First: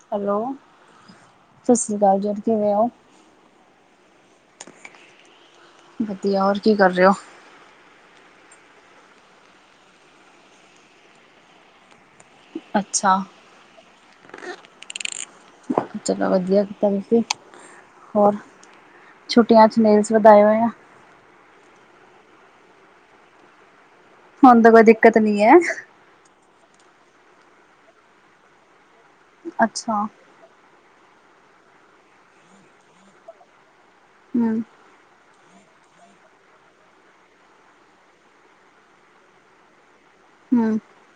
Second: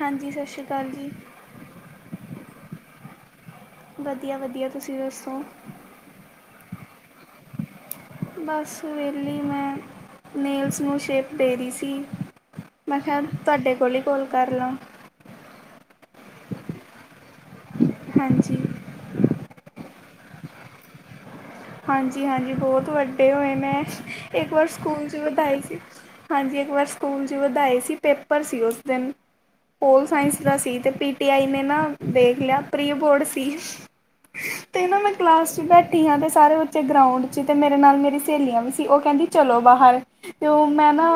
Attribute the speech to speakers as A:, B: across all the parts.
A: ਹਾਂਜੀ,
B: ਹੈਲੋ
A: ਸਤਿ ਸ਼੍ਰੀ ਅਕਾਲ ਜੀ।
B: ਸਤਿ ਸ੍ਰੀ ਅਕਾਲ ਜੀ, ਕਿਵੇਂ ਹੋ?
A: ਵਧੀਆ ਵਧੀਆ, ਤੁਸੀਂ ਦੱਸੋ?
B: ਵਧੀਆ, ਹੋਰ ਕੀ ਕਰ ਰੇ ਓ?
A: ਬਸ ਵੇਲੀ ਮੈਂ, ਨੇੇਲਜ਼ ਨੂੰ ਸ਼ੇਪ ਦੇ ਰੀ ਸੀ। ਮੈਂ ਖਿਆ,
B: ਅੱਛਾ
A: ਤੁਹਾਡੇ ਕੋਲ ਈ ਕੋਲ ਕਰ ਲਾਂ।
B: ਚਲੋ ਵਧੀਆ ਕੀਤਾ ਤੁਸੀਂ, ਹੋਰ?
A: ਹਾਂਜੀ
B: ਛੁੱਟੀਆਂ 'ਚ ਨੇੇਲਜ਼ ਵਧਾਏ ਹੋਏ ਆ?
A: ਹਾਂਜੀ-ਹਾਂਜੀ ਬੋਤ ਵੱਡੇ ਹੋਏ, ਮੈਂ ਇੱਕ
B: ਹੁਣ
A: ਵਾਰ
B: ਤਾਂ ਕੋਈ
A: ਸਕੂਲ 'ਚ
B: ਦਿੱਕਤ ਨਹੀਂ ਹੈ।
A: ਵਧਾਏ ਸੀ। ਹਾਂਜੀ ਇੱਕ ਵਾਰ ਸਕੂਲ 'ਚ ਵਧਾਏ ਸੀ ਪੇਪਰ ਸੀ ਉਸ ਦਿਨ,
B: ਅੱਛਾ
A: ਪੋਲ ਸਾਇੰਸ ਦਾ ਸੀ ਤੇ ਪੀਟੀ ਆਈ ਨੇ ਨਾ ਦੇੇਖ ਲਿਆ, ਪ੍ਰੀ ਬੋਰਡ ਸੀ
B: ਹਮ
A: ਤੇ ਨਾ ਮੈਂ ਕਲਾਸ 'ਚ ਬੈਠੀ ਆ ਤੇ ਸਾਰੇ ਬੱਚੇ ਗਰਾਊਂਡ 'ਚ, ਤੇ ਮੇਰੇ ਨਾਲ ਮੇਰੀ ਸਹੇਲੀਆਂ ਵੀ ਸੀ ਓ ਕੈਂਦੀ ਚਲੋ ਬਾਹਰ। ਤੇ ਓ
B: ਹਮ
A: ਮੈਂ ਨਾ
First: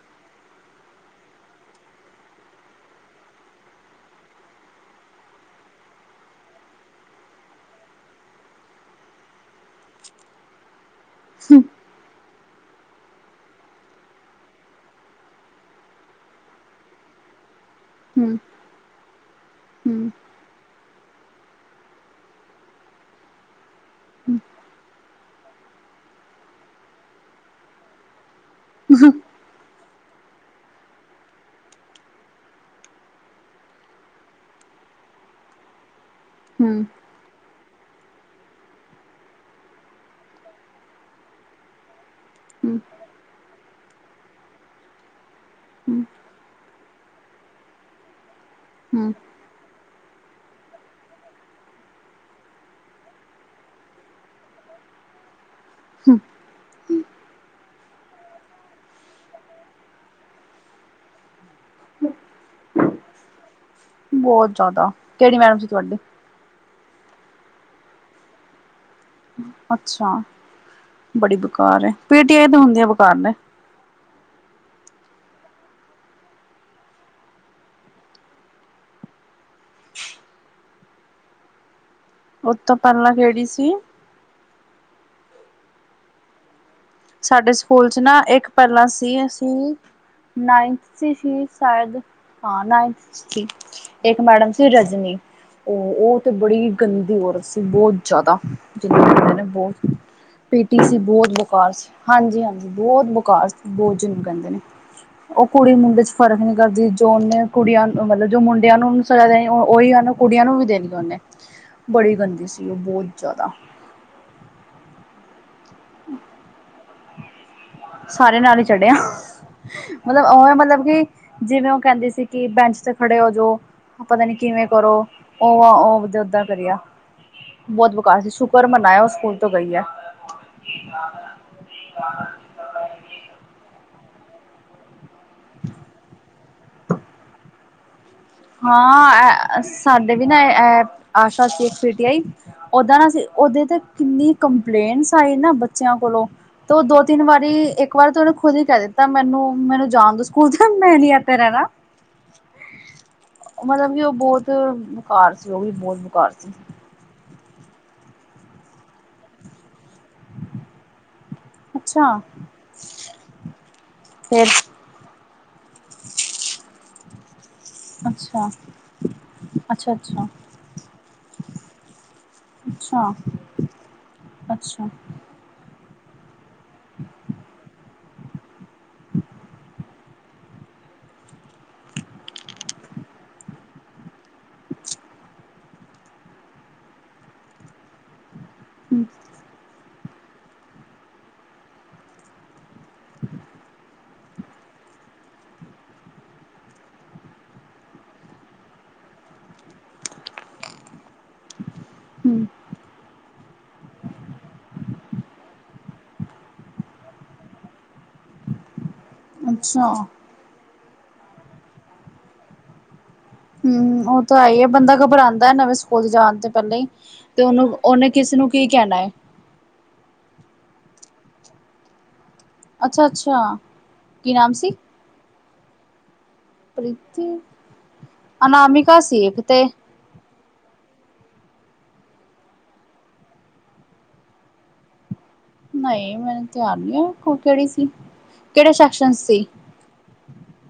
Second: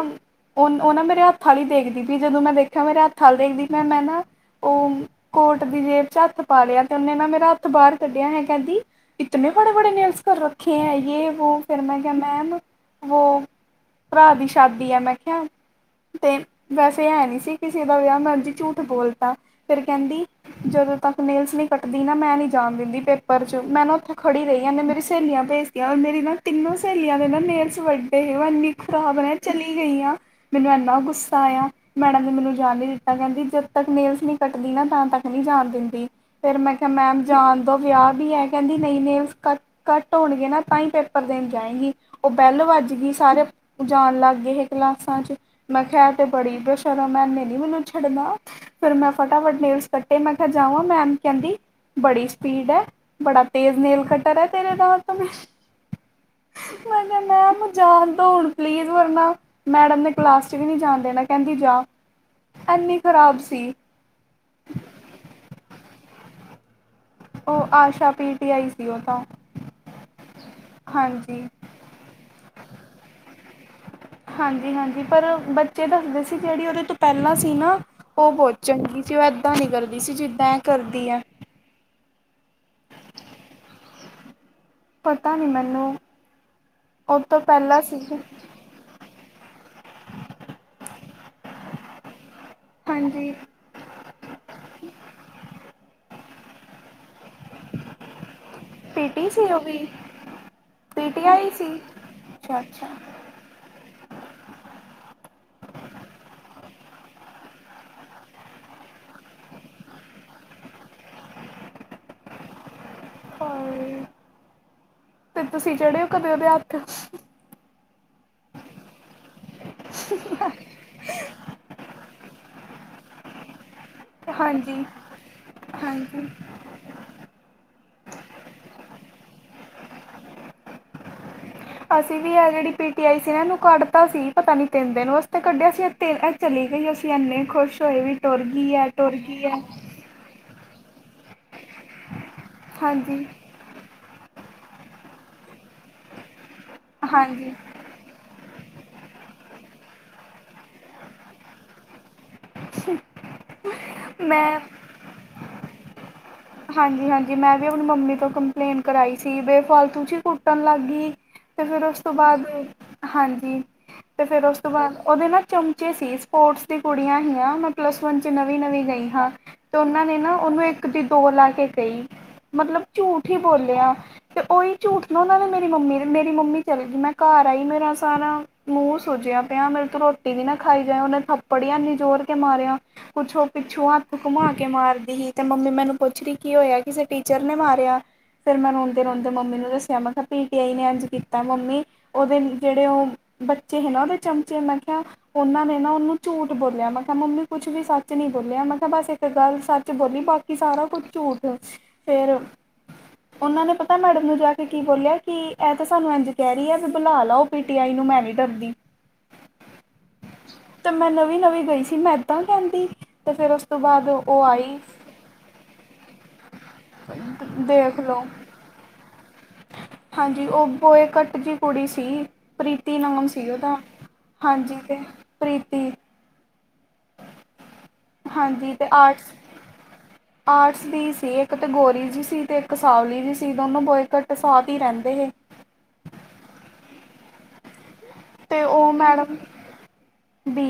A: ਓ-ਓ ਨਾ ਮੇਰੇ ਹੱਥ ਆਲੀ ਦੇਖਦੀ ਵੀ, ਜਦੋਂ ਮੈਂ ਦੇਖਿਆ ਮੇਰੇ ਹੱਥ ਅਲ ਦੇਖਦੀ ਤੇ ਮੈਂ ਨਾ ਓ ਕੋਟ ਦੀ ਜੇਬ 'ਚ ਹੱਥ ਪਾ ਲਿਆ ਤੇ ਓਨੇ ਨਾ ਮੇਰਾ ਹੱਥ ਬਾਰ ਕੱਢਿਆ, ਐ ਕੈਂਦੀ ਇਤਨੇ ਬੜੇ-ਬੜੇ ਨੇਲਸ ਕਰ ਰੱਖੇ ਐ, ਯੇ, ਵੋ, ਫਿਰ ਮੈਂ ਕਿਆ ਮੈਮ ਵੋ ਭਰਾ ਦੀ ਸ਼ਦੀ ਆ ਮੈਂ ਕਿਆ, ਤੇ ਵੈਸੇ ਹੈ ਨੀ ਸੀ। ਕਿਸੇ ਦਾ ਵਿਆਹ ਮੈਂ
B: ਹਮ ਹਮ
A: ਉਂਜ ਈ ਝੂਠ ਬੋਲਤਾ, ਫੇਰ
B: ਹਮ
A: ਕੈਂਦੀ ਜਦੋਂ ਤੱਕ ਨੇਲਸ ਨੀ ਕੱਟਦੀ ਨਾ ਮੈਂ ਨੀ ਜਾਣ ਦਿੰਦੀ ਪੇਪਰ 'ਚ, ਮੈਂ ਨਾ ਉੱਥੇ ਖੜੀ ਰਈ, ਐਨੇ ਮੇਰੀ [unintelligible] ਸੇਲੀਆਂ ਭੇਜਤੀਆਂ ਔਰ ਮੇਰੀ ਨਾ ਤਿੰਨੋ ਸੇਲੀਆਂ ਦੇ ਨਾ ਨੇਲਸ ਵੱਡੇ, ਓ ਇੰਨੀ ਖਰਾਬ ਨੇ ਚਲੀ ਗਈਆਾ, ਮੈਨੂੰ ਐਨਾ ਗੁੱਸਾ ਆਇਆ। ਮੈਡਮ ਨੇ ਮੈਨੂੰ ਜਾਣ ਨੀ ਦਿੱਤਾ, ਕੈਂਦੀ ਜਦ ਤੱਕ ਨੇੇਲਸ ਨੀ ਕੱਟਦੀ ਨਾ, ਤਾਂ ਤੱਕ ਨੀ ਜਾਣ ਦਿੰਦੀ। ਫੇਰ ਮੈਂ ਕਿਆ
B: ਹਮ
A: ਮੈਮ ਜਾਣ ਦੋ ਵਿਆਹ ਵੀ ਐ, ਕੈਂਦੀ ਨਈ ਨੇਲਸ ਕ ਘਟ ਹੋਣਗੇ ਨਾ ਤਾਂ ਈ ਪੇਪਰ ਦੇਣ ਜਾਏਗੀ ਓ ਬੈਲ ਵਜਗੀ ਸਾਰੇ ਜਾਣ ਲਾਗੇ ਏਹ ਕਲਾਸਾਂ ਚ। ਮੈਂ
B: ਹਮ
A: ਖਿਆ ਐ ਤੇ ਬੜੀ ਬੇਸ਼ਰਮ ਐ ਐਨੇ ਨੀ ਮੈਨੂੰ ਛੱਡਣਾ ਫੇਰ ਮੈਂ
B: ਹਮ ਹਮ
A: ਫਟਾਫਟ ਨੇਲਸ ਕਟੇ ਮੈਂ ਖਿਆ ਜਾਵਾਂ ਮੈਮ ਕੈਂਦੀ ਬੜੀ ਸਪੀਡ ਐ ਬੜਾ ਤੇਜ਼ ਨੇਲ ਕਟਰ ਐ ਤੇਰੇ ਦਾ ਤਾਂ ਮੈਂ
B: ਹੂੰ।
A: ਮੈਂ ਕਿਆ ਮੈਂਮ ਜਾਣ ਦੋ ਹੁਣ ਪਲੀਜ਼ ਵਰਨਾ ਮੈਡਮ ਨੇ ਕਲਾਸ ਚ ਵੀ ਨੀ ਜਾਣ ਦੇਣਾ ਕੈਂਦੀ ਜਾ ਐਨੀ ਖ਼ਰਾਬ ਸੀ।
B: ਬੋਤ ਜਾਦਾ ਕੇੜੀ ਮੈਮ ਸੀ ਤੁਹਾਡੀ?
A: ਓ ਆਸ਼ਾ ਪੀ ਟੀ ਆਈ ਸੀ ਓ ਤਾਂ।
B: ਅੱਛਾ ਬੜੀ
A: ਹਾਂਜੀ
B: ਬੁਕਾਰ ਐ ਪਿਟੀ ਏ ਤੇ ਹੁੰਦੀ ਆ ਬੁਕਾਰ ਨੇ।
A: ਹਾਂਜੀ ਹਾਂਜੀ ਪਰ ਬੱਚੇ ਦੱਸਦੇ ਸੀ ਜੇੜੀ ਓਦੇ ਤੋਂ ਪੈਲਾਂ ਸੀ ਨਾ ਓ ਬੋਤ ਚੰਗੀ ਸੀ ਓ ਏਦਾਂ ਨੀ ਕਰਦੀ ਸੀ ਜਿੱਦਾਂ ਐ ਕਰਦੀ ਐ।
B: ਓਤੋ ਪੈਲਾ ਕੇੜੀ ਸੀ?
A: ਪਤਾ ਨੀ ਮੈਨੂੰ। ਉਹ ਤੋਂ
B: ਸਾਡੇ
A: ਪਹਿਲਾਂ
B: ਸਕੂਲ
A: ਸੀ
B: ਚ
A: ਜੀ।
B: ਨਾ ਇੱਕ ਪੈਲਾਂ ਸੀ ਅਸੀਂ ਨਾਈਨਥ ਚ ਸੀ ਸ਼ਾਇਦ ਹਾਂ ਨਾਈਨਥ ਚ
A: ਹਾਂਜੀ,
B: ਸੀ। ਏਕ ਮੈਡਮ ਸੀ ਰਜਨੀ ਓ ਓ ਤੇ ਬੜੀ ਗੰਦੀ ਔਰਤ ਸੀ ਬੋ ਜਾਦਾ ਜਿੰਨੀ
A: ਪੀਟੀ
B: ਕੈਂਦੇ
A: ਸੀ
B: ਨੇ
A: ਉਹ ਵੀ
B: ਬੋਤ ਪੀਟੀ ਸੀ ਬੋਤ ਬੁਕਾਰ ਸੀ ਹਾਂਜੀ ਹਾਂਜੀ ਬੋਤ ਬੁਕਾਰ ਸੀ ਬੋ ਜਿਨੂੰ ਕੈਂਦੇ ਨੇ। ਓ ਕੁੜੀ ਮੁੰਡੇ ਚ ਫਰਕ ਨੀ ਕਰਦੀ ਜੋ ਓਨੇ ਕੁੜੀਆਂ ਮਤਲਬ ਜੋ ਮੁੰਡਿਆਂ ਨੂੰ ਸਜਾ ਦੇਣੀ ਓ ਓਈ ਓਨੇ ਕੁੜੀਆਂ ਨੂੰ ਵੀ ਦੇਨੀ ਓਨੇ ਬੜੀ ਗੰਦੀ ਸੀ ਓ ਬੋ ਜਾਦਾ।
A: ਹੋਰ ਤੇ ਤੁਸੀਂ ਚੜਿਓ ਕਦੇ ਓਦੇ ਹੱਥ?
B: ਸਾਰਿਆਂ ਨਾਲ ਈ ਚੜ੍ਹਿਆ। ਮਤਲਬ ਓਵੇਂ ਮਤਲਬ ਕੀ ਜਿਵੇਂ ਓ ਕੈਂਦੀ ਸੀ ਕੀ ਬੈਂਚ ਤੇ ਖੜੇ ਹੋ ਜੋ। ਪਤਾ ਨੀ ਕਿਵੇਂ
A: ਹਾਂਜੀ,
B: ਕਰੋ ਓ ਆ ਓ ਓਦਾ
A: ਹਾਂਜੀ।
B: ਓਦਾਂ ਕਰਿਆ। ਬੋਤ ਬਕਾਰ ਸੀ ਸ਼ੁਕਰ ਮਨਾਇਆ ਓ ਸਕੂਲ ਤੋਂ ਗਈ ਐ। [unintelligible]
A: ਅਸੀਂ ਵੀ ਆ ਜੇੜੀ ਪੀ ਟੀ ਆਈ ਸੀ ਨਾ ਏਨੂੰ ਕੱਢਤਾ ਸੀ ਪਤਾ ਨੀ ਤਿੰਨ ਦਿਨ ਵਾਸ ਤੇ ਕੱਢਿਆ ਅਸੀਂ ਤੇ ਐ ਚਲੀ ਗਈ ਅਸੀਂ ਇੰਨੇ ਖੁਸ਼ ਹੋਏ ਵੀ ਟੁਰ ਗਈ ਐ ਟੁਰ ਗਈ ਐ।
B: ਹਾਂ ਸਾਡੇ ਵੀ ਨਾ ਆਸਾ਼ ਇੱਕ ਪਟੀਆਈ ਓਦਾਂ ਨਾ
A: ਹਾਂਜੀ।
B: ਸੀ ਉਹਦੇ ਤੇ ਕਿੰਨੀ ਕੰਪਲੇਂਟਸ ਆਈ ਨਾ ਬੱਚਿਆਂ ਕੋਲੋਂ ਤੇ ਦੋ ਤਿੰਨ ਵਾਰੀ
A: ਹਾਂਜੀ,
B: ਇੱਕ ਇੱਕ ਵਾਰ ਤੇ ਉਹਨੇ ਖੁਦ ਹੀ ਕਹਿ ਦਿੱਤਾ ਮੈਨੂੰ ਮੈਨੂੰ ਜਾਣ ਦ ਸਕੂਲ ਮੈਂ ਨੀ ਏਥੇ ਰਹਿਣਾ
A: [unintelligible]
B: ਮਤਲਬ ਕਿ ਉਹ ਬਹੁਤ
A: ਮੈਂ
B: ਬੇਕਾਰ ਸੀ ਉਹ ਵੀ ਬਹੁਤ ਬੇਕਾਰ ਸੀ
A: ਹਾਂਜੀ ਹਾਂਜੀ ਮੈਂ ਵੀ ਆਪਣੀ ਮੰਮੀ ਤੋਂ ਕੰਪਲੇਂਟ ਕਰਾਈ ਸੀ ਬੇਫਾਲਤੂ ਚ ਹੀ ਕੁੱਟਣ ਲੱਗ ਗਈ ਤੇ ਫਿਰ ਉਸ ਤੋਂ
B: ਅੱਛਾ
A: ਬਾਅਦ ਹਾਂਜੀ ਤੇ ਫੇਿਰ
B: ਫੇਰ
A: ਉਸ ਤੋਂ ਬਾਦ ਉਹਦੇ ਨਾ ਚਮਚੇ ਸੀ ਸਪੋਰਟਸ ਦੀ ਕੁੜੀਆਂ ਹੀਆਂ ਮਤ ਪਲੱਸ ਵਨ ਚ
B: ਅੱਛਾ
A: ਨਵੀਂ ਨਵੀਂ ਗਈ ਹਾਂ ਤੇ
B: ਅੱਛਾ
A: ਉਹਨਾਂ ਨੇ
B: ਅੱਛਾ
A: ਨਾ ਉਹਨੂੰ ਇੱਕ ਟਿ ਲਾ ਕੇ ਗਈ ਮਤਲਬ
B: ਅੱਛਾ,
A: ਝੂਠ ਹੀ ਬੋਲਿਆ ਤੇ ਉਹੀ
B: ਅੱਛਾ,
A: ਝੂਠ ਨੋ ਉਹਨਾਂ ਨੇ ਮੇਰੀ ਮੰਮੀ ਮੇਰੀ ਮੰਮੀ ਚਲੇ ਗਈ ਮੈਂ ਘਰ ਆਈ ਮੇਰਾ ਸਾਰਾ ਮੂੰਹ ਸੁੂਜਿਆ ਪਿਆ ਮੇਰੇ ਤੋ ਰੋਟੀ ਵੀ ਨਾ ਖਾਈ ਜਾਏ ਉਹਨੇ ਥੱਪੜ ਇਨੀ ਜੋਰ ਕੇ ਮਾਰਿਆ ਕੁੱਛ ਉਹ ਪਿੱਛੋਂ ਹੱਥ ਘੁੰਮਾ ਕੇ ਮਾਰਦੀ ਸੀ ਤੇ ਮੰਮੀ ਮੈਨੂੰ ਪੁੱਛ ਰਹੀ ਕੀ ਹੋਇਆ ਕਿਸੇ ਟੀਚਰ ਨੇ ਮਾਰਿਆ ਫੇਰ ਮੈਂ ਰੋਂਦੇ
B: ਹੂੰ,
A: ਰੋਂਦੇ ਮੰਮੀ ਨੂੰ ਦਸ ਆ ਮੈਂ ਕਿਹਾ ਪੀਟੀ ਆਈ ਨੇ ਅੱਜ ਕੀਤਾ ਮੰਮੀ ਉਹਦੇ ਜਿਹੜੇ ਉਹ ਬੱਚੇ ਨਾ ਉਹਦੇ ਚਮਚੇ, ਮੈਂ ਕਿਹਾ ਉਹਨਾਂ ਨੇ ਨਾ ਉਹਨੂੰ ਝੂਠ ਬੋਲਿਆ, ਮੈਂ ਕਿਹਾ ਮੰਮੀ ਕੁੱਛ ਵੀ ਸੱਚ ਨੀ ਬੋਲਿਆ, ਮੈਂ ਕਿਹਾ ਬਸ ਤੇ ਗੱਲ ਸੱਚ ਬੋਲੀ, ਬਾਕੀ ਸਾਰਾ ਕੁੱਝ ਝੂਠ, ਫੇਰ
B: ਹੂੰ,
A: ਉਹ ਨੇ ਪਤਾ ਮੈਡਮ ਨੂੰ ਜਾ ਕੇ ਕੀ ਬੋਲਿਆ ਕਿ ਇਹ ਤਾਂ ਸਾਨੂੰ ਇੰਜ ਕਹਿ ਰਹੀ ਹੈ, ਬੁਲਾ ਲਾਓ ਪੀ ਟੀ ਆਈ ਨੂੰ, ਮੈਂ ਨੀ ਡਰਦੀ [inaudible]
B: ਅੱਛਾ
A: ਤੇ ਮੈਂ ਨਵੀਂ-ਨਵੀਂ ਗਈ ਸੀ ਮੈਂ ਏਦਾਂ ਕਹਿੰਦੀ ਤੇ ਫਿਰ ਉਸ ਤੋਂ
B: ਹਮ
A: ਬਾਅਦ
B: ਉਹ ਤਾਂ ਹੈ ਹੀ,
A: ਆਈ
B: ਬੰਦਾ ਘਬਰਾਉਂਦਾ ਨਵੇਂ ਸ ਸਕੂਲ ਜਾਣ ਤੇ ਪਹਿਲਾਂ ਹੀ ਤੇ ਉਹਨੂੰ,
A: ਦੇਖ
B: ਉਹਨੇ
A: ਲਓ
B: ਕਿਸੇਨੂੰ ਕੀ ਕਹਿਣਾ ਹੈ
A: ਹਾਂਜੀ ਉਹ ਬੋਏ ਕੱਟ ਜਿਹੀ ਕੁੜੀ ਸੀ ਪ੍ਰੀਤੀ
B: ਅੱਛਾ,
A: ਨਾਮ ਸੀ
B: ਅੱਛਾ
A: ਉਹਦਾ,
B: ਕੀ ਨਾਮ ਸੀ?
A: ਹਾਂਜੀ ਤੇ, ਪ੍ਰੀਤੀ
B: ਪ੍ਰੀਤੀ,
A: ਹਾਂਜੀ ਤੇ
B: ਅਨਾਮਿਕਾ ਸੀ
A: ਆਰਟਸ
B: ਇਕ ਤੇ
A: ਆਰਟਸ ਦੀ ਸੀ ਇੱਕ ਤੇ ਗੋਰੀ ਜਿਹੀ ਸੀ ਤੇ ਇੱਕ ਸਾਵਲੀ ਜਿਹੀ ਸੀ ਦੋਨੋ ਬੋਏ ਕਟ ਸਾਥ ਹੀ ਰਹਿੰਦੇ ਸੀ
B: ਨਹੀਂ ਮੈਨੂੰ ਧਿਆਨ ਨੀ ਔ ਕਿਹੜੀ ਸੀ
A: ਤੇ
B: ਕਿਹੜੇ
A: ਉਹ
B: ਸੈਕਸ਼ਨ 'ਚ
A: ਮੈਡਮ
B: ਸੀ
A: ਬੀ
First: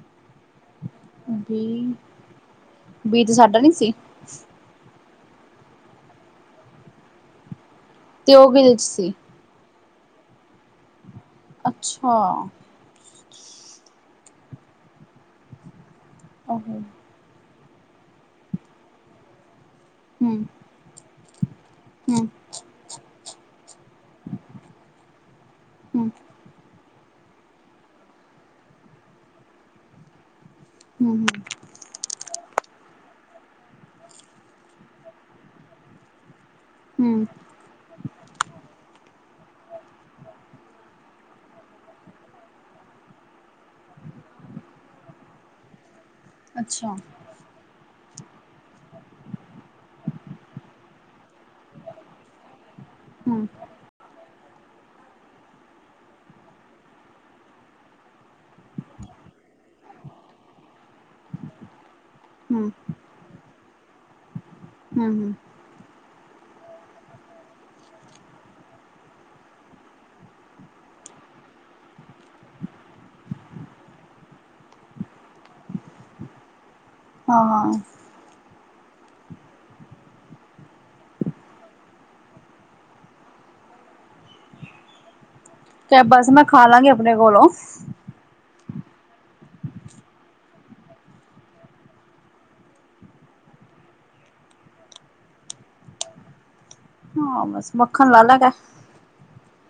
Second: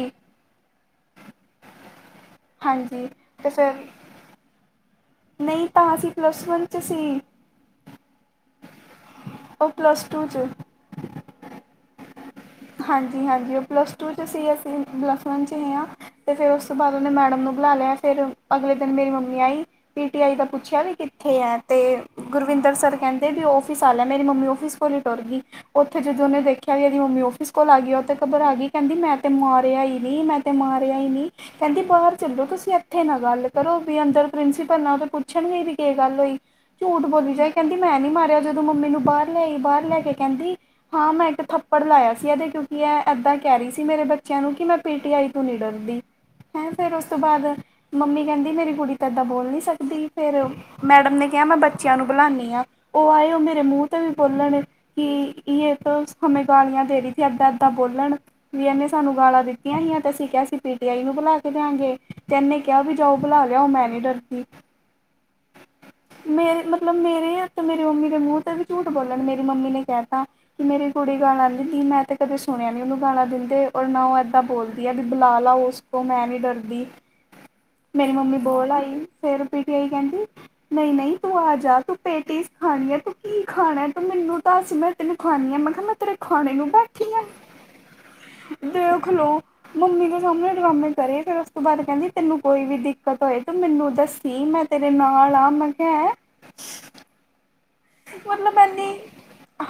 B: ਬੀ,
A: ਹਾਂਜੀ
B: ਬੀ 'ਚ
A: ਤੇ
B: ਸਾਡਾ ਨੀ
A: ਫਿਰ
B: ਸੀ
A: ਨਹੀਂ ਤਾਂ ਅਸੀਂ ਪਲੱਸ ਵਨ 'ਚ ਸੀ
B: ਤੇ ਓ ਕਿਦੇ 'ਚ ਸੀ
A: ਉਹ ਪਲੱਸ ਟੂ 'ਚ
B: ਅੱਛਾ
A: ਹਾਂਜੀ-ਹਾਂਜੀ ਉਹ ਪਲੱਸ ਟੂ 'ਚ ਸੀ ਅਸੀਂ ਪਲੱਸ ਵਨ 'ਚ ਹੈਆਂ ਤੇ ਫਿਰ ਉਸ ਤੋਂ
B: ਹੂੰ,
A: ਬਾਅਦ ਉਹਨੇ ਮੈਡਮ ਨੂੰ ਬੁਲਾ ਲਿਆ ਫਿਰ, ਅਗਲੇ ਦਿਨ ਮੇਰੀ ਮੰਮੀ ਆਈ, ਪੀਟੀ ਆਈ ਦਾ ਪੁੱਛਿਆ ਵੀ ਕਿੱਥੇ ਆ, ਤੇ
B: ਹਮ
A: ਪਰਵਿੰਦਰ ਸਰ ਕਹਿੰਦੇ ਔਫਿਸ ਆਜਾ, ਮੇਰੀ ਮੰਮੀ ਆਫਿਸ ਕੋਲੀ ਟੁਰਗੀ ਉੱਥੇ
B: ਹੂੰ,
A: ਜਦੋਂ ਉਹਨੇ ਦੇਖਿਆ ਕਿ ਇਹਦੀ ਮੰਮੀ ਆਫਿਸ ਕੋਲ ਆ ਗਈ ਉਹ ਤੇ ਘਬਰਾ ਗਈ ਕਹਿੰਦੀ ਮੈਂ ਤੇ ਮਾਰਿਆ ਹੀ ਨੀ ਮੈਂ ਤੇ ਮਾਰਿਆ ਹੀ
B: ਹੂੰ,
A: ਨੀ ਕਹਿੰਦੀ ਬਾਹਰ ਚੱਲੋ ਤੁਸੀਂ ਇੱਥੇ ਨਾ ਗੱਲ ਕਰੋ ਵੀ ਅੰਦਰ ਪ੍ਰਿੰਸੀਪਲ ਓ ਤਾਂ ਪੁੱਛਣਗੇ ਵੀ ਕੀ ਗੱਲ ਹੋਈ ਝੂਠ
B: ਹੂੰ।
A: ਬੋਲੀ ਜਾਈ ਕਹਿੰਦੀ ਮੈਂ ਨੀ ਮਾਰਿਆ, ਜਦੋਂ ਮੰਮੀ ਨੂੰ ਬਾਹਰ ਲਿਆਈ, ਬਾਹਰ ਲੈ ਕੇ ਕਹਿੰਦੀ ਹਾਂ ਮੈਂ ਇੱਕ ਥੱਪੜ ਲਾਇਆ ਸੀ ਇਹਦੇ ਕਯੋਂਕੀ ਐ ਏਦਾਂ ਕਹਿ ਰਹੀ ਸੀ ਮੇਰੇ ਬੱਚਿਆਂ ਨੂੰ ਕਿ ਮੈਂ ਪੀ ਟੀ ਆਈ ਤੋਂ ਨੀ ਡਰਦੀ ਹੈਂ,
B: ਅੱਛਾ,
A: ਫਿਰ ਉਸ ਤੋਂ ਬਾਦ ਮੰਮੀ ਕਹਿੰਦੀ ਮੇਰੀ ਕੁੜੀ ਤਾਂ ਇੱਦਾਂ ਬੋਲ ਨੀ ਸਕਦੀ ਫਿਰ ਮੈਡਮ ਨੇ ਕਿਹਾ ਮੈਂ ਬੱਚਿਆਂ ਨੂੰ ਬੁਲਾਉਦੀ ਹਾਂ ਉਹ ਆਏ ਉਹ
B: ਹੂੰ,
A: ਮੇਰੇ ਮੂੰਹ ਤੇ ਵੀ ਬੋਲਣ ਕਿ ਯੇਹ ਤੋ ਹਂਮੇ ਗਾਲੀਆਂ ਦੇ ਰਹੀ ਏਦਾਂ-ਏਦਾਂ ਬੋਲਣ ਵੀ ਇਹਨੇ ਸਾਨੂੰ ਗਾਲਾਂ ਦਿੱਤੀਆਂ, ਤੇ ਅਸੀਂ ਕਿਹਾ ਸੀ ਪੀਟੀ ਆਈ ਨੂੰ ਬੁਲਾ ਕੇ ਲਿਆਂਵਾਂਗੇ ਤੇ ਇਹਨੇ
B: ਹੂੰ, ਹੂੰ,
A: ਕਿਹਾ, ਵੀ ਜਾਓ ਬੁਲਾ ਲਿਆਉ, ਮੈਂ ਨੀ ਡਰਦੀ।
B: ਹੂ ਹੂ।
A: ਮੇਰੇ ਮਤਲਬ, ਮੇਰੇ ਤੇ ਮੇਰੀ ਮੰਮੀ ਦੇ ਮੂੰਹ ਤੇ ਵੀ ਝੂਠ ਬੋਲਣ ਮੇਰੀ ਮੰਮੀ ਨੇ ਕਹਿਤਾ ਕਿ ਮੇਰੀ ਕੁੜੀ ਗਾਲਾ [unintelligible] ਕੱਢਦੀ ਮੈਂ ਤੇ ਕਦੇ ਸੁਣਿਆ ਨਹੀਂ ਉਹਨੂੰ ਗਾਲਾ ਦਿੰਦੇ, ਔਰ ਨਾ ਉਹ ਇੱਦਾਂ ਬੋਲਦੀ ਆ ਵੀ ਬੁਲਾ ਲੈ ਉਸਕੋ ਤੋਂ ਮੈਂ ਨਹੀਂ ਡਰਦੀ।
B: ਹਾਂ, ਹਾਂ।
A: ਮੇਰੀ ਮੰਮੀ ਬੋਲ ਆਈ, ਫੇਰ ਪੀ ਟੀ ਆਈ ਕਹਿੰਦੀ ਨਹੀਂ- ਨਹੀਂ ਤੂੰ ਆ ਜਾ ਤੂੰ ਪੇਟੀਸ ਖਾਣੀ ਏ, ਤੂੰ ਕੀ ਖਾਣਾ, ਤੂੰ ਮੈਨੂੰ ਦੱਸ ਮੈਂ ਤੈਨੂੰ ਖੁਆਣੀ ਆ, ਮੈ ਕਿਹਾ
B: ਕ
A: ਤੇਰੇ
B: ਬਸ ਮੈਂ
A: ਖਾਣੇ
B: ਖਾ
A: ਨੂੰ ਭ
B: ਲਾਂਗੀ ਆਪਣੇ ਕੋਲੋਂ
A: ਦੇਖ ਲੋ। ਮੰਮੀ ਦੇ ਸਾਹਮਣੇ ਡਰਾਮੇ ਕਰੇ, ਫੇਰ ਉਸ ਤੋਂ ਬਾਅਦ ਕਹਿੰਦੀ ਤੈਨੂੰ ਕੋਈ ਵੀ ਦਿੱਕਤ ਹੋਏ ਤੂੰ ਮੈਨੂੰ ਦੱਸੀ ਮੈਂ ਤੇਰੇ ਨਾਲ ਆ, ਮੈਂ ਕਿਹਾ ਐ
B: ਹਾਂ ਬਸ ਮੱਖਣ ਲਾ ਲਾ ਕ
A: ਮਤਲਬ ਐਨੀ,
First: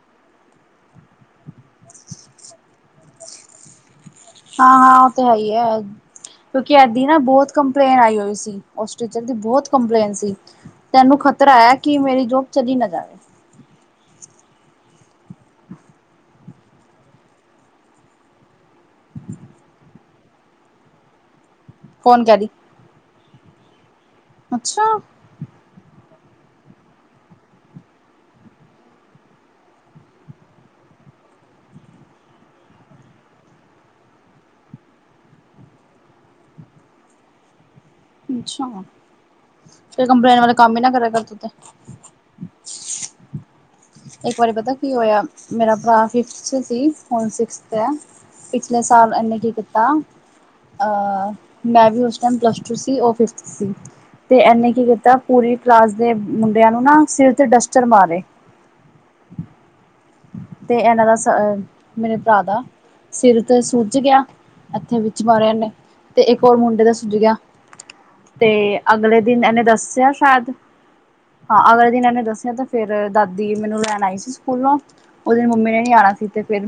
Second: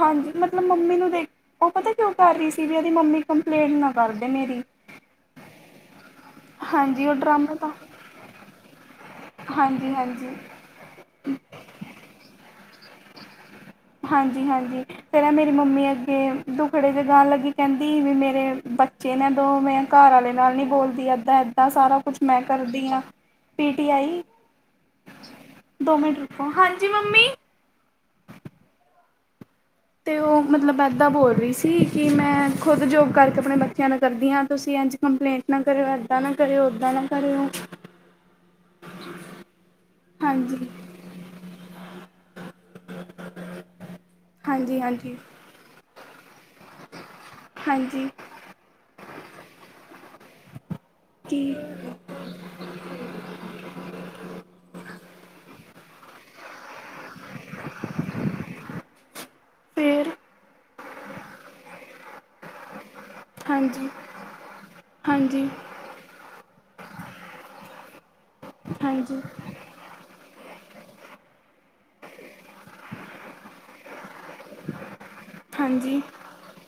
A: ਹਾਂਜੀ ਮਤਲਬ ਮੰਮੀ ਨੂੰ ਦੇਖ ਉਹ ਪਤਾ ਕਿਉਂ ਕਰ ਰਹੀ ਸੀ ਵੀ ਉਹਦੀ ਮੰਮੀ ਕੰਪਲੇਂਟ ਨਾ ਕਰਦੇ ਮੇਰੀ।
B: ਹਾਂ ਹਾਂ, ਉਹ ਤੇ ਹੈ ਹੀ ਐ। ਕਿਉਂਕਿ
A: ਹਾਂਜੀ
B: ਏਦੀ
A: ਉਹ
B: ਨਾ ਬਹੁਤ
A: ਡਰਾਮਾ ਤਾਂ
B: ਕੰਪਲੇਂਨ ਆਈ ਹੋਈ ਸੀ, ਉਸ ਟੀਚਰ ਦੀ ਬਹੁਤ
A: ਹਾਂਜੀ
B: ਕੰਪਲੇਂਨ
A: ਹਾਂਜੀ
B: ਸੀ। ਤੈਨੂੰ ਖ਼ਤਰਾ ਏ, ਕਿ ਮੇਰੀ ਜੋਬ ਚਲੀ ਨਾ ਜਾਵੇ।
A: ਹਾਂਜੀ ਹਾਂਜੀ। ਫੇਰ ਮੇਰੀ ਮੰਮੀ ਅੱਗੇ ਦੁਖੜੇ ਜੇ ਗਾਣ ਲੱਗੀ, ਕਹਿੰਦੀ ਵੀ ਮੇਰੇ ਬੱ ਬੱਚੇ ਨੇ ਦੋ, ਮੈਂ ਘਰ ਵਾਲੇ ਨਾਲ ਨਹੀਂ ਬੋਲਦੀ, ਇੱਦਾਂ ਇ ਏਦਾਂ ਸਾਰਾ ਕੁਛ
B: ਕੌਣ ਕਹਿ
A: ਮੈਂ
B: ਰਹੀ
A: ਕਰਦੀ ਆ, ਪੀ ਟੀ ਆਈ।
B: ਅੱਛਾ!
A: ਦੋ ਮਿੰਟ ਰੁਕੋ, ਹਾਂਜੀ ਮੰਮੀ। ਤੇ ਉਹ ਮਤਲਬ ਇਦਾਂ ਬੋਲ ਰਹੀ ਸੀ, ਕਿ ਮੈਂ ਖ਼ੁਦ ਜੋਬ ਕਰਕੇ ਆਪਣੇ ਬੱਚਿਆਂ ਨਾਲ ਕਰਦੀ ਹਾਂ। ਤੁਸੀਂ ਇੰਝ ਕੰਪਲੇਂਟ ਨਾ ਕਰਿਓ, ਏਦਾਂ ਨਾ ਕਰਿਓ, ਓਦਾਂ ਨਾ ਕਰਿਓ।
B: ਅੱਛਾ, ਤੇ ਕੰਪਲੇਨ ਵਾਲੇ
A: ਹਾਂਜੀ
B: ਕੰਮ ਹੀ ਨਾ ਕਰਿਆ ਕਰ ਤੂੰ ਤੇ। ਇੱਕ ਵਾਰੀ ਪਤਾ
A: ਹਾਂਜੀ
B: ਕੀ
A: ਹਾਂਜੀ
B: ਹੋਇਆ, ਮੇਰਾ ਭਰਾ ਫਿਫਥ ਚ ਸੀ, ਹੁਣ ਸਿਕਸਥ ਐ
A: ਹਾਂਜੀ
B: ਪਿਛਲੇ ਸਾਲ ਇਹਨੇ ਕੀ ਕੀਤਾ, ਅਹ
A: ਕੀ
B: ਮੈਂ ਵੀ ਉਸ ਮੈਂ ਪਲੱਸ ਟੂ ਸੀ, ਉਹ ਫਿਫਥ 'ਚ ਸੀ ਤੇ ਇਹਨੇ ਕੀ ਕੀਤਾ ਪੂਰੀ ਕਲਾਸ ਦੇ ਮੁੰਡਿਆਂ ਨੂੰ ਨਾ, ਸਿਰ ਤੇ ਡਸਟਰ ਮਾਰੇ
A: ਫਿਰ
B: ਤੇ ਇਹਨਾਂ ਦਾ, ਮੇਰੇ ਭਰਾ ਦਾ ਸਿਰ ਤੇ
A: ਹਾਂਜੀ
B: ਸੁਜ ਗਿਆ ਮੱਥੇ ਵਿੱਚ ਮਾਰਿਆ
A: ਹਾਂਜੀ
B: ਉਹਨੇ, ਤੇ ਇੱਕ ਹੋਰ ਮੁੰਡੇ ਦਾ ਸੁੱਜ ਗਿਆ। ਤੇ ਅਗਲੇ
A: ਹਾਂਜੀ
B: ਦਿਨ ਇਹਨੇ ਦੱਸਿਆ ਸ਼ਾਇਦ ਹਾਂ, ਅਗਲੇ ਦਿਨ ਇਹ ਨੇ ਦੱਸਿਆ ਤੇ ਫੇਰ ਦਾਦੀ ਮੈਨੂੰ ਲੈਣ ਆਈ ਸੀ ਸਕੂਲੋ ਉਸ ਦਿਨ ਮੰਮੀ ਨੇ ਨੀ
A: ਹਾਂਜੀ
B: ਆਣਾ ਸੀ, ਤੇ ਫਿਰ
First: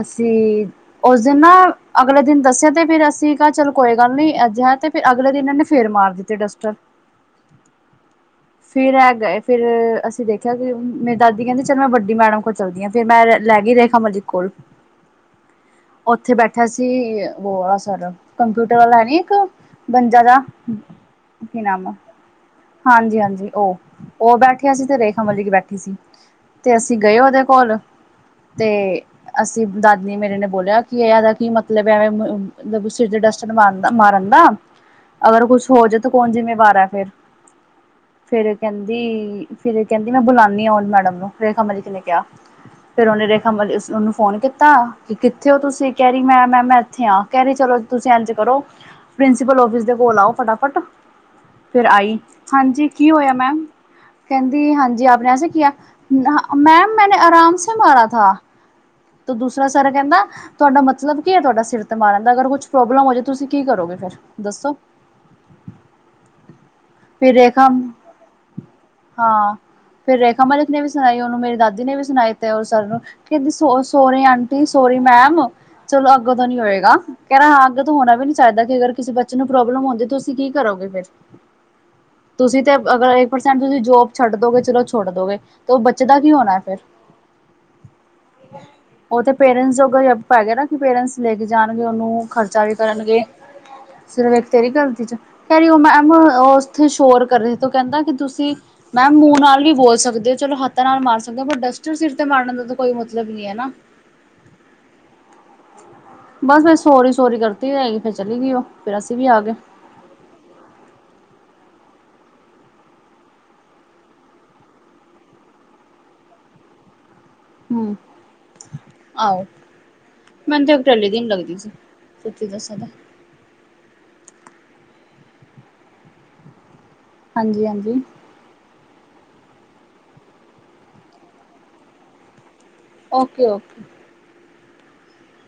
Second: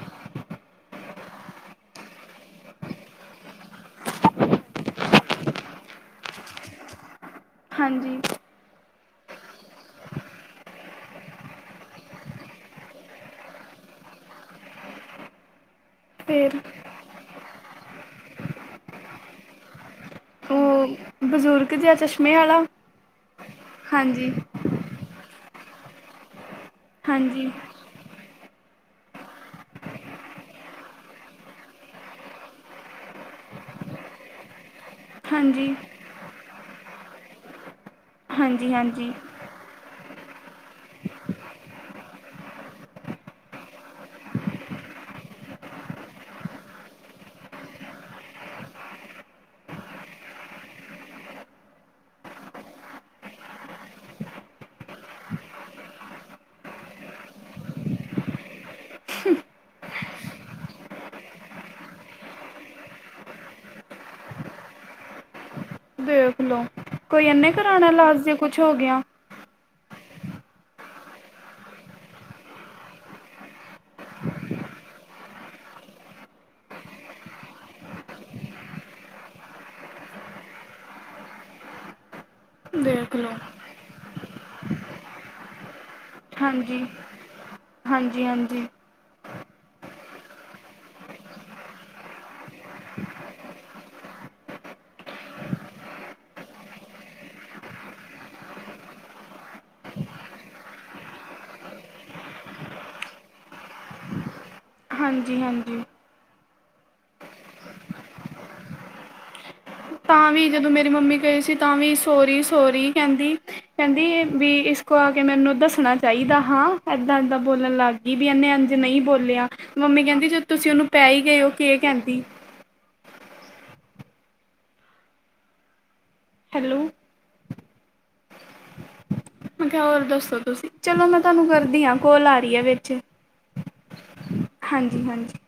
B: ਅਸੀਂ ਉਸ ਦਿਨ ਨਾ ਅਗਲੇ ਦਿਨ ਦੱਸਿਆ ਤੇ ਫਿਰ ਅਸੀਂ ਕਿਹਾ ਚਲੋ ਕੋਈ ਗੱਲ ਨੀ, ਅਜਿਹਾ ਤੇ ਫੇਰ ਅਗਲੇ ਦਿਨ ਇਹ ਨੇ ਫੇਰ ਮਾਰ ਦਿੱਤੇ ਡਸਟਰ
A: ਹਾਂਜੀ।
B: ਫੇਰ ਐ ਗਏ, ਫੇਰ ਅਸੀਂ ਦੇਖਿਆ ਕਿ ਮੇਰੀ ਦਾਦੀ ਕਹਿੰਦੀ ਚੱਲ ਮੈਂ ਵੱਡੀ ਮੈਡਮ ਚਲਦੀ ਆ, ਫ਼ਿਰ ਮੈਂ ਲੈ ਗਈ ਰੇਖਾ ਮਲਿਕ ਕੋਲ, ਉੱਥੇ
A: ਫਿਰ
B: ਬੈਠਾ ਸੀ ਵੋਰਾ ਸਰ, ਕੰਪਿਊਟਰ ਵਾਲਾ ਹੈ ਨੀ ਇੱਕ ਗੰਜਾ ਜਿਹਾ,
A: ਉਹ
B: ਕੀ
A: ਬਜ਼ੁਰਗ
B: ਨਾਮ ਆ,
A: ਜਿਹਾ ਚਸ਼ਮੇ ਵਾਲਾ
B: ਹਾਂਜੀ ਹਾਂਜੀ ਉਹ,
A: ਹਾਂਜੀ
B: ਉਹ ਬੈਠ ਬੈਠਿਆ ਸੀ ਤੇ ਰੇਖਾ ਮਲਿਕ ਬੈਠੀ ਸੀ, ਤੇ ਅਸੀਂ ਗਏ ਉਹਦੇ
A: ਹਾਂਜੀ
B: ਕੋਲ ਤੇ ਅਸੀਂ ਦਾਦੀ ਮੇਰੇ ਨੇ ਬੋਲਿਆ ਕਿ ਇਹਦਾ ਕੀ ਮਤਲਬ ਐ ਐਵੇਂ ਮਤਲਬ ਸਿਰ ਤੇ ਡਸਟਰ ਮਾਰਦਾ, ਮਾਰਨ ਦਾ।
A: [unintelligible]
B: ਅਗਰ ਕੁਛ ਹੋ ਜਾਏ ਤਾਂ ਕੌਣ ਜਿੰਮੇਵਾਰ ਐ ਫੇਰ, ਫੇਰ
A: ਹਾਂਜੀ
B: ਕਹਿੰਦੀ
A: ਹਾਂਜੀ
B: ਫਿਰ ਕਹਿੰਦੀ ਮੈਂ ਬੁਲਾਂਦੀ ਆ ਓ ਮੈਡਮ ਨੂੰ, ਰੇਖਾ ਮਲਿਕ ਨੇ ਕਿਹਾ। ਫੇਰ ਉਹਨੇ ਰੇਖਾ ਮਲਿਕ ਉਹਨੂੰ ਫੋਨ ਕੀਤਾ ਕਿ ਕਿੱਥੇ ਹੋ ਤੁਸੀਂ, ਕਹਿ ਰਹੀ ਮੈਂ ਮੈਮ ਇੱਥੇ ਆ। ਕਹਿ ਰਹੀ, ਚਲੋ ਤੁਸੀਂ ਇੰਜ ਕਰੋ ਪ੍ਰਿੰਸੀਪਲ ਆਫਿਸ ਦੇ ਕੋਲ ਆਓ ਫਟਾਫਟ। ਫੇਰ ਆਈ ਹਾਂਜੀ, ਕੀ ਹੋਇਆ ਮੈਮ। ਕਹਿੰਦੀ ਹਾਂਜੀ ਆਪ ਨੇ ਐਸੇ ਕਿਆ, ਮੈਮ ਮੈਂਨੇ ਆਰਾਮ ਸੇ ਮਾਰਾ ਥਾ। ਦੂਸਰਾ ਸਰ ਕਹਿਂਦਾ ਤੁਹਾਡਾ ਮਤਲਬ ਕੀ ਹੈ ਤੁਹਾਡਾ ਸਿਰ ਤੇ ਮਾਰਨ ਦਾ, ਅਗਰ ਕੁਛ ਪ੍ਰੋਬਲਮ ਹੋ ਜਾਵੇ, ਤੁਸੀਂ ਕੀ ਕਰੋਗੇ? ਦੱਸੋ?
A: ਦੇਖ ਲੋ, ਕੋਈ
B: ਫਿਰ
A: ਇਹਨੇ
B: ਰੇਖਾ
A: ਕਰਾਣਾ ਲਾਜ ਜੇ ਕੁਛ ਹੋ ਗਿਆ।
B: ਹਾਂ, ਫਿਰ ਰੇਖਾ ਮਲਿਕ ਨੇ ਵੀ ਸੁਣਾਈ ਹੋਣੀ। ਮੇਰੀ ਦਾਦੀ ਨੇ ਵੀ ਸੁਣਾਈ ਤੇ ਉਹ ਸਰ ਨੂੰ, ਕਹਿੰਦੀ ਸ ਸੋਰੀ ਆਂਟੀ, ਸੋਰੀ ਮੈਮ। ਚਲੋ, ਅੱਗੋਂ ਤੋਂ ਨੀ ਹੋਏਗਾ। ਕਹਿ ਣਾ ਅੱਗੇ ਤੋਂ ਹੋਣਾ ਵੀ ਨੀ ਚਾਹੀਦਾ, ਕਿ ਅਗਰ ਕਿਸੇ ਬੱਚੇ ਨੂੰ ਪ੍ਰੋਬਲਮ ਹੁੰਦੀ ਤੁਸੀਂ ਕੀ ਕਰੋਗੇ ਫੇਰ। ਤੁਸੀਂ ਤੇ
A: ਦੇਖ
B: ਅਗਰ ਇੱਕ
A: ਲਓ
B: ਪਰਸੈਂਟ ਜੋਬ ਛੱਡ ਦੋਗੇ ਚਲੋ ਛੱਡ ਦੋਗੇ, ਉਹ ਬੱਚੇ ਦਾ ਕੀ ਹੋਣਾ ਫੇਰ?
A: ਹਾਂਜੀ ਹਾਂਜੀ ਹਾਂਜੀ
B: ਉਹ ਤੇ ਪੇਰੈਂਟਸ ਜੋਗਾ ਯਾਭ ਪੈ ਗਿਆ ਨਾ, ਕਿ ਪੇਰੈਂਟਸ ਲੈ ਕੇ ਜਾਣਗੇ ਉਹਨੂੰ, ਖਰਚਾ ਵੀ ਕਰਨਗੇ। ਸਿਰਫ ਇਕ ਤੇਰੀ ਗਲਤੀ 'ਚ ਕੈਹਿ ਰੀ ਉ ਮੈਮ ਉਹ ਉੱਥੇ ਸ਼ੋਰ ਕਰ ਰਏ ਤੇ ਉਹ ਕਹਿੰਦਾ, ਕਿ ਤੁਸੀਂ ਮੈਮ ਮੂੰਹ ਨਾਲ ਨੀ ਬੋਲ ਸਕਦੇ। ਚਲੋ ਹੱਥ ਨਾਲ ਮਾਰ ਸਕਦਾ, ਪਰ ਡਸਟਰ ਸਿਰ ਤੇ ਮਾਰਨ ਦਾ ਤਾਂ ਕੋਈ ਮਤਲਬ ਨੀ ਹੈ ਨਾ।
A: ਹਾਂਜੀ, ਹਾਂਜੀ।
B: ਬਸ ਫਿਰ ਸੋਰੀ ਸੋਰੀ ਕਰਦੀ ਰਹੀ, ਫੇਰ ਚਲੀ ਗਈ ਉਹ, ਫੇਰ ਅਸੀਂ ਵੀ ਆ ਗਏ।
A: ਤਾਂ ਵੀ ਜਦੋਂ ਮੇਰੀ ਮੰਮੀ ਗਏ ਸੀ ਤਾਂ ਵੀ, ਸੋਹਰੀ ਸੋਹਰੀ ਕਹਿੰਦੀ। ਕਹਿੰਦੀ ਵੀ ਇਸ ਕੋ ਆ ਕੇ, ਮੈਨੂੰ ਦੱਸਣਾ ਚਾਹੀਦਾ ਹਾਂ। ਏਦਾਂ ਏਦਾਂ ਬੋਲਣ ਲੱਗ
B: ਹੂੰ।
A: ਗਈ, ਵੀ ਇਹਨੇ ਅੰਜ ਨਹੀਂ
B: ਆਹੋ
A: ਬੋਲਿਆ। ਮੰਮੀ ਕਹਿੰਦੀ ਜਦੋਂ ਤੁਸੀਂ ਉਹਨੂੰ ਪੈ ਹੀ ਗਏ ਹੋ, ਕੇ ਕਹਿੰਦੀ।
B: ਸਚੀ ਦੱਸਾ ਨਾ
A: ਹੈਲੋ।
B: ਹਾਂਜੀ, ਹਾਂਜੀ।
A: ਹੋਰ ਦੱਸੋ ਤੁਸੀਂ, ਚਲੋ ਮੈਂ ਤੁਹਾਨੂੰ ਕਰਦੀ ਹਾਂ ਕੋਲ ਆ ਰਹੀ ਹੈ ਵਿੱਚ।
B: ਓਕੇ ਓਕੇ
A: ਹਾਂਜੀ, ਹਾਂਜੀ।